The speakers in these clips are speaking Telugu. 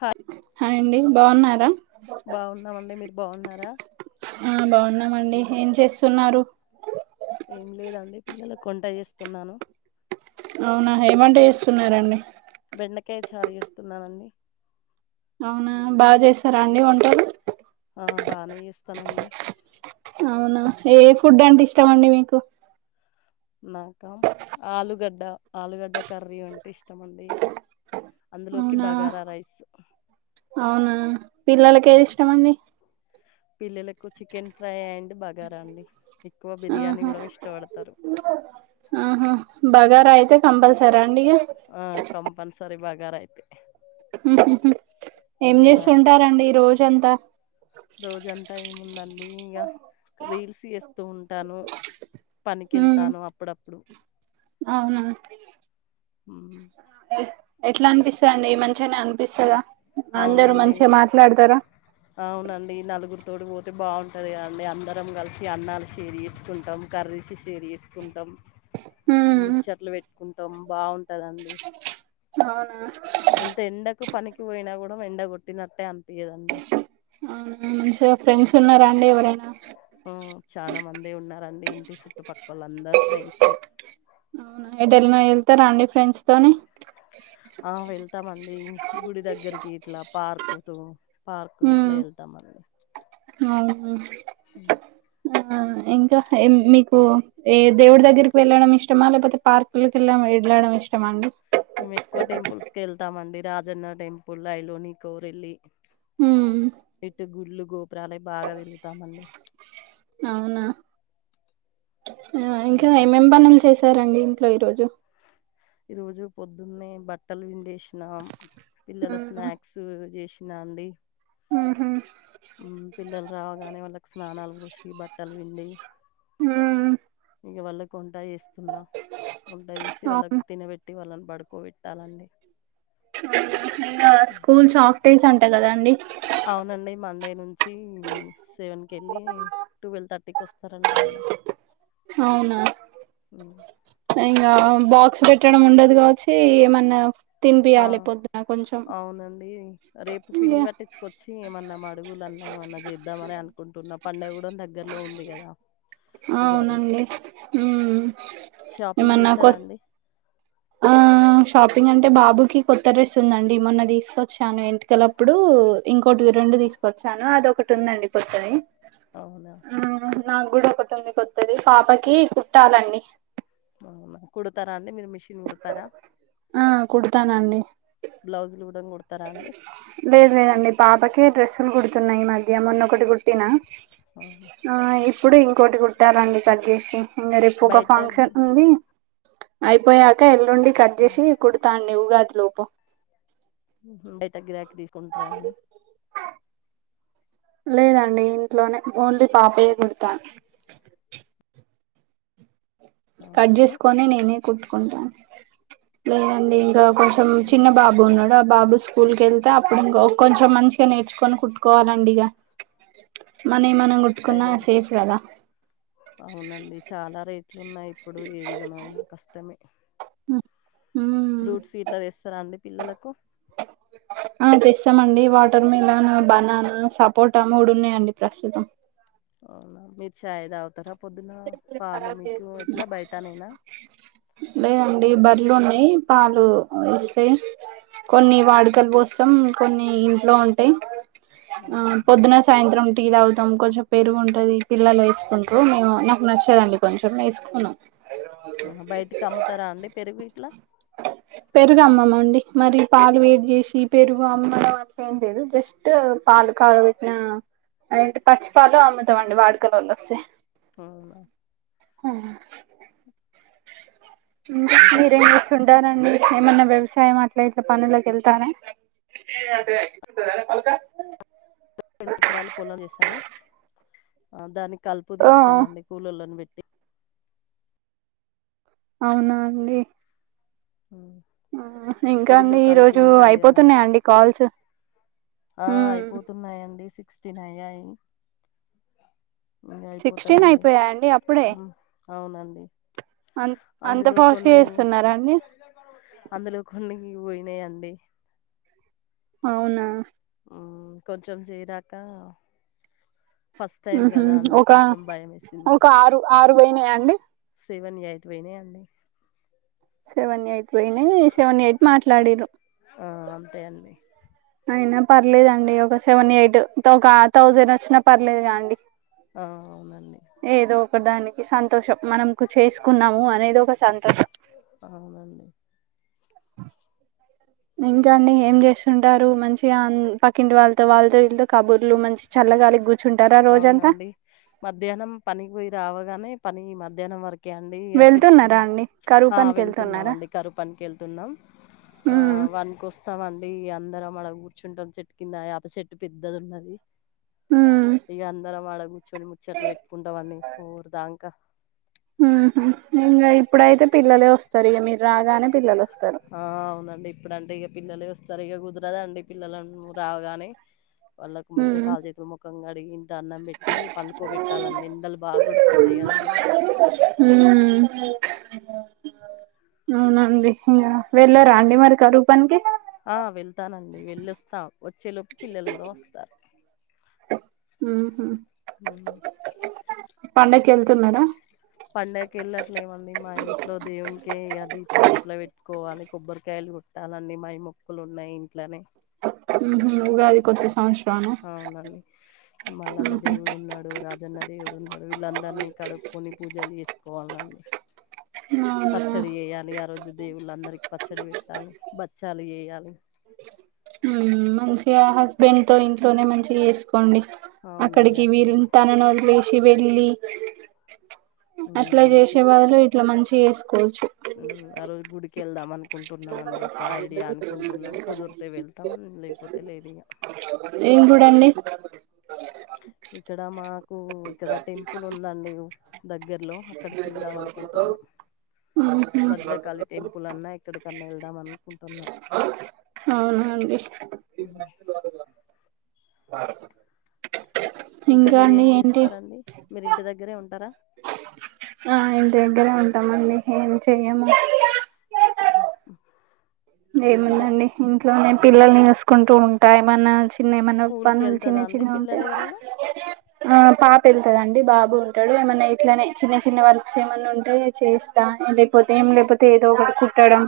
హాయ్ హాయ్ అండి బాగున్నారా బాగున్నామండి మీరు బాగున్నారా ఆ బాగున్నామండి ఏం చేస్తున్నారు ఏం లేదండి పిల్లలకు వంట చేస్తున్నాను అవునా ఏం వంట చేస్తున్నారండి బెండకాయ చారు చేస్తున్నానండి అవునా బాగా చేస్తారా అండి వంటలు ఆ బాగానే చేస్తానండి అవునా ఏ ఫుడ్ అంటే ఇష్టమండి మీకు నాకా ఆలుగడ్డ ఆలుగడ్డ కర్రీ అంటే ఇష్టమండి అందులోకి అవునా బగారా రైస్ అవునా పిల్లలకి ఏది ఇష్టమండి పిల్లలకు చికెన్ ఫ్రై అండ్ బగార రండి ఆహా ఆహా బగా రా అయితే కంపల్సరా ఆ కంపల్సరి బ గారా అయితే ఉహుహు ఏం ఇక చేస్తుంటారండి రోజు జంతా రోజంతా ఏం ఉన్నాని అఇంగా రీల్స్ చేస్తూ ఉంటాను. పనికి ఉమ్ వెళ్తాను. అప్పుడు అవునా ఉమ్, ఎ ఎట్లా అనిపిస్తాంది. మంచిగనే అనిపిస్తదా అందరు అవునండి మంచిగా మాట్లాడతారా అవునండి నలుగురు తోడి పోతే బాగుంటుంది. కదండి అందరం కలిసి అన్నాలు షేర్ చేసుకుంటాం. కర్రీస్ షేర్ చేసుకుంటాం. ఉమ్ ముచ్చట్లు పెట్టుకుంటాం. బాగుంటదండి. అవునా ఎంత ఎండకు పనికి పోయినా ఎండ కొట్టినంతే అంత ఆ మంచిగ ఫ్రెండ్స్ ఉన్నారా అండి ఎవరైనా ఉ చాన మంది ఉన్నారండి ఇం సుట్టుపక్ అవునా ఎటైల్ నా వెళ్తారా అండి ఫ్రెంస్ తోని ఆ వెళ్తామండి గుడి దగ్గరికి ఇట్లా పార్కు తో పార్క్ ఇట్లా ఉమ్ వెళ్తాం అండి అవును ఆ ఇంకా మీకు ఏ దేవుడి దగ్గరికి వెళ్ళడం ఇష్టమా. లేకపోతే పార్కులకి వెళ్ళ వెళ్ళడం ఇష్టమా అండి. అజన్న టెంపుల్లో అయిలోని కోరిళ్ళి ఉమ్ ఏట్ గుల్లు రాలే బాగా తిరుగుతామండి. అవునా ఆ ఇంకా ఉమ్. ఏమేం పనులు చేసి సరే అండి ఇంట్లో ఈరోజు ఈ రోజు పొద్దున్నే బట్టలు పిండేసినాం. పిల్లల ఉమ్ స్నాక్స్ చేస్ నాంది ఉహు పిల్లలు రావగానే వాళ్ళకి స్నానాలు పోసి బట్టల పిండి ఊమ్మ్ ఇగ వాళ్లకు వంట చేస్తున్నా వంట చేసి వాళ్ళకి అవును పెట్టి వాళ్ళని పడుకోబెట్టాలండి. ఇంగా స్కూల్ హాఫ్ డేస్ అన్ అంట కద అండి అవునండి. మండే నుంచి సెవెన్కి వెళ్ళి టువల్వ్ థర్టీకి వస్తారంటా. అవునా ఉమ్. ఇంగా బాక్స్ పెట్ ట్టడం ఉండదు కావచ్చి ఏమన్నా ఆ తినిపియాలి పొద్దున కొంచెం అవునండి రేపు పిండి పట్టించుకొచ్చి ఏమన్నా మడుగులున్నా ఏమన్నా చేద్దామనే అనుకుంటున్న పండగ కూడా దగ్గరలో ఉంది కదా ఆ ఉగాది అవునండి మ్మ్ షాపింగ్ ఏమన్నా కొ చేసారా అండి ఆ షాపింగ్ అంటే బాబుకి కొత్త డ్రెస్ ఉందండి మొన్న తీసుకొచ్చాను ఎంటికలప్పుడు ఇంకోటివి రెండు తీసుకొచ్చాను అదొకటి ఉందండి కొత్తది అవునా ఆ, నాకు కూడా ఒకటి ఉంది కొత్తది పాపకి కుట్టాలండి అవునా కుడతారాన్ డి మీరు మిషన్ కుడతారా ఆ కుడతానండి బ్లౌజ్ లు కూడా [inaudible] లేదు లేదు అండి పా [unintelligible] డ్రస్సులు కుడుతున్నా ఈ మధ్య మొన్నొకటి కుట్టినా అవునా ఆ [inaudible] ఇప్పుడు ఇంకోటి కుట్టాలండి కట్ చేసి ఇంకా రేపొక బయట గి- ఫంక్షన్ ఉంది అయిపోయాక నుండి కట్ చేసి కుడతా అండి ఉగా లోపు ఊహూ బయట గిరాకి తీస్ కుంటరా అండి లేదండి ఇంట్లోనే ఓన్లీ పాపయే కుడతాను కట్ అవునండి చేస్కోని నేనే కుట్టుకుంటాను లేదండి టో కొంచెం చిన్న బాబు ఉన్నాడు ఆ బాబు స్కూల్ కెళ్తే అప్పుడు ఇంకో కొంచెం మంచిగా నేర్చుకొని కుట్టుకోవాలండి ఇగ మనవి మనం కుట్టుకుంటే టైలరీ సేఫ్ కదా అవునండి చాలా రే ట్లున్నాయి ఇప్పుడు ఏదిగమైన కష్టమే మ్మ్ ఫ్రూట్స్ ఇట్లా తెస్తారా అండి పిల్లలకు తమడి వాటర్ మిలన్ బనానా సపోటా మూడున్నాయండి ప్రస్తుతం అవునా మీరు చాయ్ తాగుతారా పొద్దున పాలు మీకు ఎట్లా బయటనేనా డి బర్లున్నాయి పాలు వస్తాయి కొన్ని వాడుకలు పోసం కొన్ని ఇంట్లో ఉంటాయి ఆ పొద్దున సాయంత్రం టీ తాగుతాం కొంచెం పెరుగు ఉంటది పిల్లలు వేసుకుంటూ మేము నాకు నచ్చదండి కొంచెం వేసుకున్నా ఆ బయటికి అమ్ముతారా అండి పెరుగు ఇట్లా పెరుగు అమ్మమండి మరి పాలు వేడి చేసి పెరుగు అమ్మడం అట్ ఏం లేదు, జస్ట్ పాలు కాగ్ పెట్టిన అంటే పచ్చి పాలు అమ్ముతాండి వాడుకలల్ల వస్తే అవునా ఆ ఇంకా మీరేం చేస్తుంటారండి ఏమన్నా వ్యవసాయం అట్లా ఇట్లా పనుల్లోకి వెళ్తారా [inaudible] పొలం చేసాము దాని కలుపు ఓ తీస్తామండి కూలోళ్ళని పెట్టి అవునా అండి ఉమ్. ఇంకా వరిలో అండి ఈ కలుపు రోజు ఉంటది కదా అయిపోతున్నాయండి కాల్స్ ఆ అయిపోతున్నాయండి సి సిక్స్టీన్ అయ్యాయి ఇంగ సిక్స్టీన్ అయిపోతాయండి అయిపోయాయా అండి అప్పుడే ఉమ్, అవునండి అం అంత అందులో ఫాస్ట్గా కొన్ని చేస్తున్నారాండి మీకు పోయినాయి అండి అవునా హ్మ్ కొంచెం చేయదాక ఊహూ ఒక వేసింది ఒక ఆరు ఆరు పోయినాయా అండి నీవన్నీ అయిపోయినై అంది సెవెన్ ఎయిట్ పోయినయ్ సెవెన్ ఎయిట్ మాట్లాడిరు ఆ అంతే అండి అయినా పర్లేదండి ఒక సెవెన్ ఎయిట్ ఒక థౌజండ్ వచ్చినా పర్లేదుగా అండి అవునండి [unintelligible] సంతోషం మనకు చేసుకున్నాము అనేది ఒక సంతోషం అవునండి ఇంకాండి ఏం చేస్తుంటారు మంచిగా పక్కింటి వాళ్ళతో వాళ్ళతో ఇళ్లతో కబుర్ ఇలు మంచి చల్లగాలి కూర్చుంటారా రోజంతా అవునండి కాగానే పని మధ్యాహ్నం వరకు కె అండి ఇ చిట్ వెళ్తున్నారా అండి కరువు అ పనికి వెళ్తున్నామ్ వెళ్తున్నారా అండి కరుపనికి వెళ్తున్నాం ఆ ఉమ్ వన్కి వస్తాం అడి అందరం మన కూర్చుంటాం చెట్టు కింద ఆయాప చెట్టు పెద్దది ఉన్నది ఉమ్ ఇగ అందర మ కూర్చొని ముచ్చట్లు పెట్టుకుంటాం ఫోర్ దాంకా హ్మ్ ఇంగ ఇప్పుడైతే పిల్లలే వస్తారు ఇగ మీరు రాగానే పిల్లలు వస్తారు ఆ అవునండి ఇప్పుడంటే ఇగ పిల్లలే వస్తారు ఇగ కుదరదండి పిల్లలు రాగానే వాళ్ళకు మంచిగా ఉమ్ కాళ్లు చేతుల ముఖంగా కడిగి ఇంత అన్నం పెట్టి పండుకోబెట్టాలండి ఎండలు బాగుడుతున్నాయి కదండీ అవునండి ఇంగా వెళ్ళారా అండి మరి కరువు పనికి ఆ వెళ్తానండి వెళ్ళొస్తా వచ్చే లో పిల్లలు కూడా వస్తార్ హ్మ్ హు హ్మ్. పండకి వెళ్తున్నారా పండకి వెళ్ళట్లేమండి మా ఇంట్లో దేవు కె అది కొన్ని ఇట్ల పెట్టుకోవాలి కొబ్బరి కాయలు తలా అండి మై మొక్కులు ఉన్నాయి ఇంట్లోనే హ్మ్ హు ఉగాది కొత్త సంవత్స అవునండీ మల్లన్న ఉహు దేవుడు ఉన్నాడు రాజన్న దేవుడు ఉన్నాడు వీళ్ళందరినీ కడుకొని పూజ్ జోలి చేసుకోవాల అండి అవునా పచ్చడి వేయాలి ఆ రోజు దేవుళ్ళ అందరికీ పచ్చడి పె తాల బచ్చాలు ఎయాలి హ్మ్ హు మంచిగా హస్బెండ్ తో ఇంట్లోనే మంచిగా చేస్కు కోండి అవునండి. అక్కడికి వీరి అట్లనే తననే వదిలేష్ శివెల్లి హ్మ్. అట్లా చేసే అందుకే బదులు ఇట్లా మంచిగా చేస్ హ్మ్ ఆ రోజు గుడికి వెళ్దాం అన్ అనుకుంటున్నాం అండి ఒక ఐడియా అనుకుంటున్నాం కుదిరితే వెళ్తాం లేకపోతే లేదు ఇగ ఏం కూరండి ఇక్కడ మాకు ఇక్కడ టెంపుల్ ఉందండి దగ్గర్లో అక్కడికి వెళ్దాం అనుకుంటున్నాం భద్రకాళి టెంపుల్ అన్నా ఇక్కడ అవునండి హ్మ్. బ ఇంకా మీరు ఏం చేస్తారండి మీరు ఇంటి దగ్గరే ఉంటారా ఆ ఇంటి దగ్గరే ఉంటామండి ఏం చెయ్యము పిల్లలు ఏముందండి ఇంట్లోనే పిల్లని చేసుకుంటూ ఉంటా ఏమన్నా చ్ న్న మన పనులు చిన్న స్కూల్‌కెళ్తదా అండి చిన్న పిల్లలు ఉంటాయి ఎవరైనా? ఆ పా పె వెళ్తుదండి బాబు ఉంటాడు ఏమన్నా ఇట్లనే చిన్న చిన్న వర్క్స్ ఏమన్నా ఉంటాయ చేస్తా లేకపోతే ఏం లేకపోతే ఏదో ఒకటి కుట్టాడం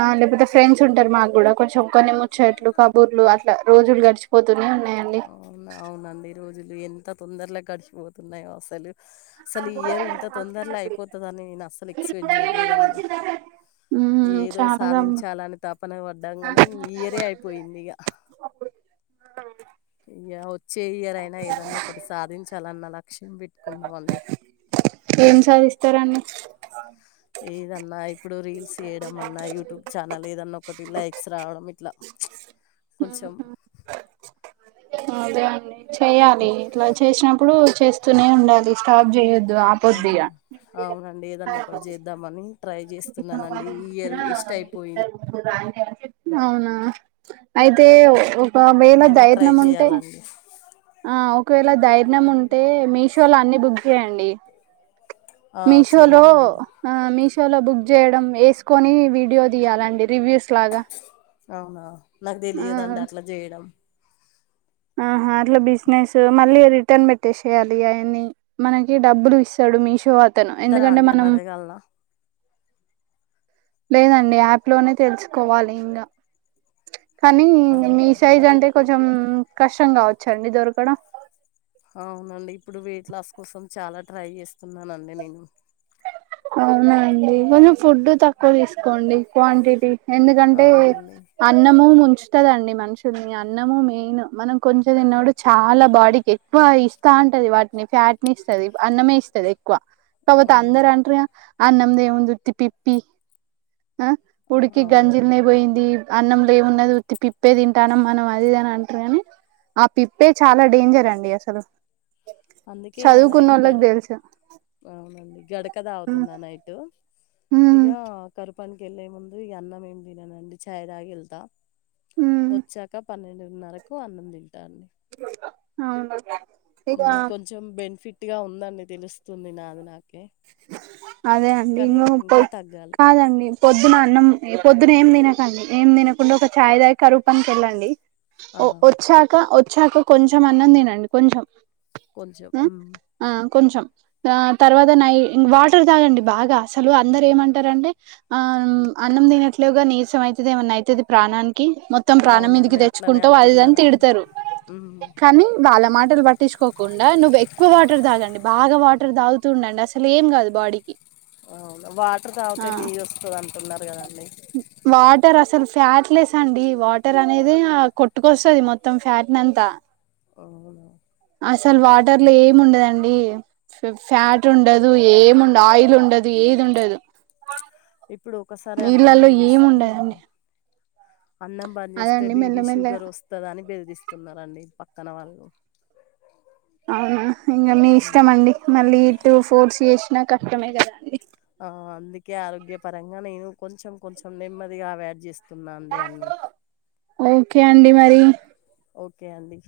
ఆ లేకపోతే ఫ్రెండ్స్ ఉంటారు మాకు కూడా కొంచెం కొన్ని ముచ్చట్లు కబుర్లు అట్లా రోజులు గడిచిపోతూనే ఉన్నాయండి అవునా! అవునండి. ఈ రోజులు ఎంత తొందరలోగా గడిచిపోతున్నాయో అసలు అసలు ఈ ఇయర్ ఇంత తొందరలే అయిపోతుందిని నేను అసలు ఎక్స్పెక్ట్ చేయలేదండి ఉమ్ ఏదో చాలా దమ్ సాధించాలని తప్ప ప పన పడ్డాం కానీ ఇయరే అయిపోయింది ఇక అ చెయ్యరైనా ఏదన్నా ఒకటి సాధించాలన్నలా ఏం సాధిస్తారాండి ఇదన్న అయిపో ఇప్పుడు రీల్స్ చేయడంమన్నా యూట్యూబ్ ఛానల్ ఏదన్నా ఒకటిలా ఎక్స్సే ఆవడం ఇలా కొంచెం అదే అండి చేయాలి ఇట్లా చేసినప్పుడు చే చేస్తూనే ఉండాలి స్టాప్ చేయొద్దు అవు ఆపొద్దిగా అవునండి ఏదన్నా ఒకరు చేద్దామని ట్రై చేస్తున్నానండి ఈ ఇయర్ వేస్ట్ అయిపోయింది అవునా అయితే వేళ ధైర్యం ఉంటే చలాండి ఆ ఒకవేళ ధైర్యం ఉంట అంటే మీషో లో అన్ని బుక్ చేయండి ఆ! మీషోలు చేయాలండి. మీషో షోలో బుక్ చేయడం వేకని వీడియో తీయాలండి రివ్యూస్ లాగా అవునా నాకు ఆ తెలియదండి అట్లా చేయడం ఆహా అట్లా బిజినెస్ మళ్ళీ రిటర్న్ పెట్టేసేయాలి అయన్ని మనకి డబ్బులు ఇస్తాడు మీషో తను చెప్తారా ఎందుకంటే అండి నన్ను మనం అడగలనా? లేదండి యాప్ లోనే తెలుసుకోవాలి ఇంకా కానీ మీ సైజ్ అంటే కొంచెం కష్టం కావచ్చారండి దొరకడం అవునండి ఇప్పుడు వెయిట్ లాస్ కోసం చాలా ట్రై చేస్తున్నానండి నేను అవునండి కొంచెం ఫుడ్ తక్కువ తీసుకోండి క్వాంటిటీ ఎందుకంటే అవునండి అన్నము వస్తుదండి మనుషుల్ని అన్నము మెయిన్ మనం కొంచెం తిన్నప్పుడు చాలా బాడీకి ఎక్కువ ఇస్తా ఉంటది వాటిని ఫ్యాట్ని ఇస్తుంది అన్నమే ఇస్తుంది ఎక్కువ కాకపోతే అవునండి అందరన్ీ అన్నం ది ఏముంది ఉతిిప్పిప్పి ఆ ఉడికి గంజిల్నే పోయింది అన్నంలో ఏమున్నదిత్తి పిప్పే తింటాన మనం అదిది అని అంటారుని ఆ పిప్పే చాలా డేంజర్ అండి అసలు అందుకే ఈయన అయితే చదువుకున్నోళ్ళకి గడ తెలుసు అవునండి గడక దాత న్నా నైట్ ఇక ఉమ్ కరుపు పప్పనికి వెళ్ళే ముందు ఈ అన్నం ఏం తిననడి ఛా్ తాగా వెళ్తాం ఉమ్ వచ్చాకా పన్నెండు న్నరకు అన్నంది ఇ అవును ఇక హ్మ్మ్ కొంచెం బెనిఫిట్ గట్టిగా ఉందని తెలుస్తుంది నాది నాకు అదే అండి ఇం ఇంకా పొద్ తగ్గాలి కాదండి పొద్దున అన్నం పొద్దు పొద్దన్నెఏం తినకండి ఏం తినకుండా ఒక ఛాయ దాగికరువుపనికి వెళ్ళండి ఆ, ఓ వచ్చాక వచ్ వచాక కొంచెం అన్నం తినండి కొంచెం కొంచం ఆ కొంచెం ఆ తర్వాత నై వాటర్ తాగండి బాగా అసలు అందరు ఏమంటార అంటే ఆ అన్నం తినట్లుగా నీసం అవుతుది ఏమన్నా అవుతుంది ప్రాణానికి కిమొత్తం ప్రాణం మీదికి అవునండి అట్లనే తెచ్చుకుంటవు అది ఇది అంటున్నారండి తిడతరు ఉమ్. కానీ వాళ్ళ మాట పట్టించకోకుండా నువ్వు ఎక్కువ వాటర్ తాగండి బాగా వాటర్ తాగు తుడండి అసలు ఏం కాదు బాడీకి అవును వాటర్ ఆ తాగుతే నీరుస్తుంది అంత ఉన్నారు కదండి వాటర్ అసలు ఫ్యాట్లెస్ అండి వాటర్ అనేది కొట్టుకొస్తుది మొత్తం ఫ్యాట్ నంతా అవును అసలు వాటర్ లో ఏమి ఉండదండి ఫ్యాట్ ఉండదు ఏముండదు ఆయిల్ ఉండదు ఏది ఉండదు ఇప్పుడు ఒకసారి అన్నం నీళ్ళల్లో బంద్ ఏమి 'చేస్తే ఉండదండి అన్నం బంద్‌ చేస్తే అదండి మెల్లమెల్లగా బీపిషుగర్ వస్తుంద అని బేదిరిస్త వస్తున్న రండి పక్కన వాళ్ళు అవునా ఇంకా మీ ఉమ్. ఇష్టం అండి మళ్ళీ టూ ఫోర్స్ చేస్ నా కష్టమే కదా అండి ఆ అందుకే ఆరోగ్య పరంగా నేను కొంచెం కొంచెం నెమ్మదిగా అవియాడ్ చేస్తున తున్నాండి అన్ని ఓకే అండి మరి ఓకే అండి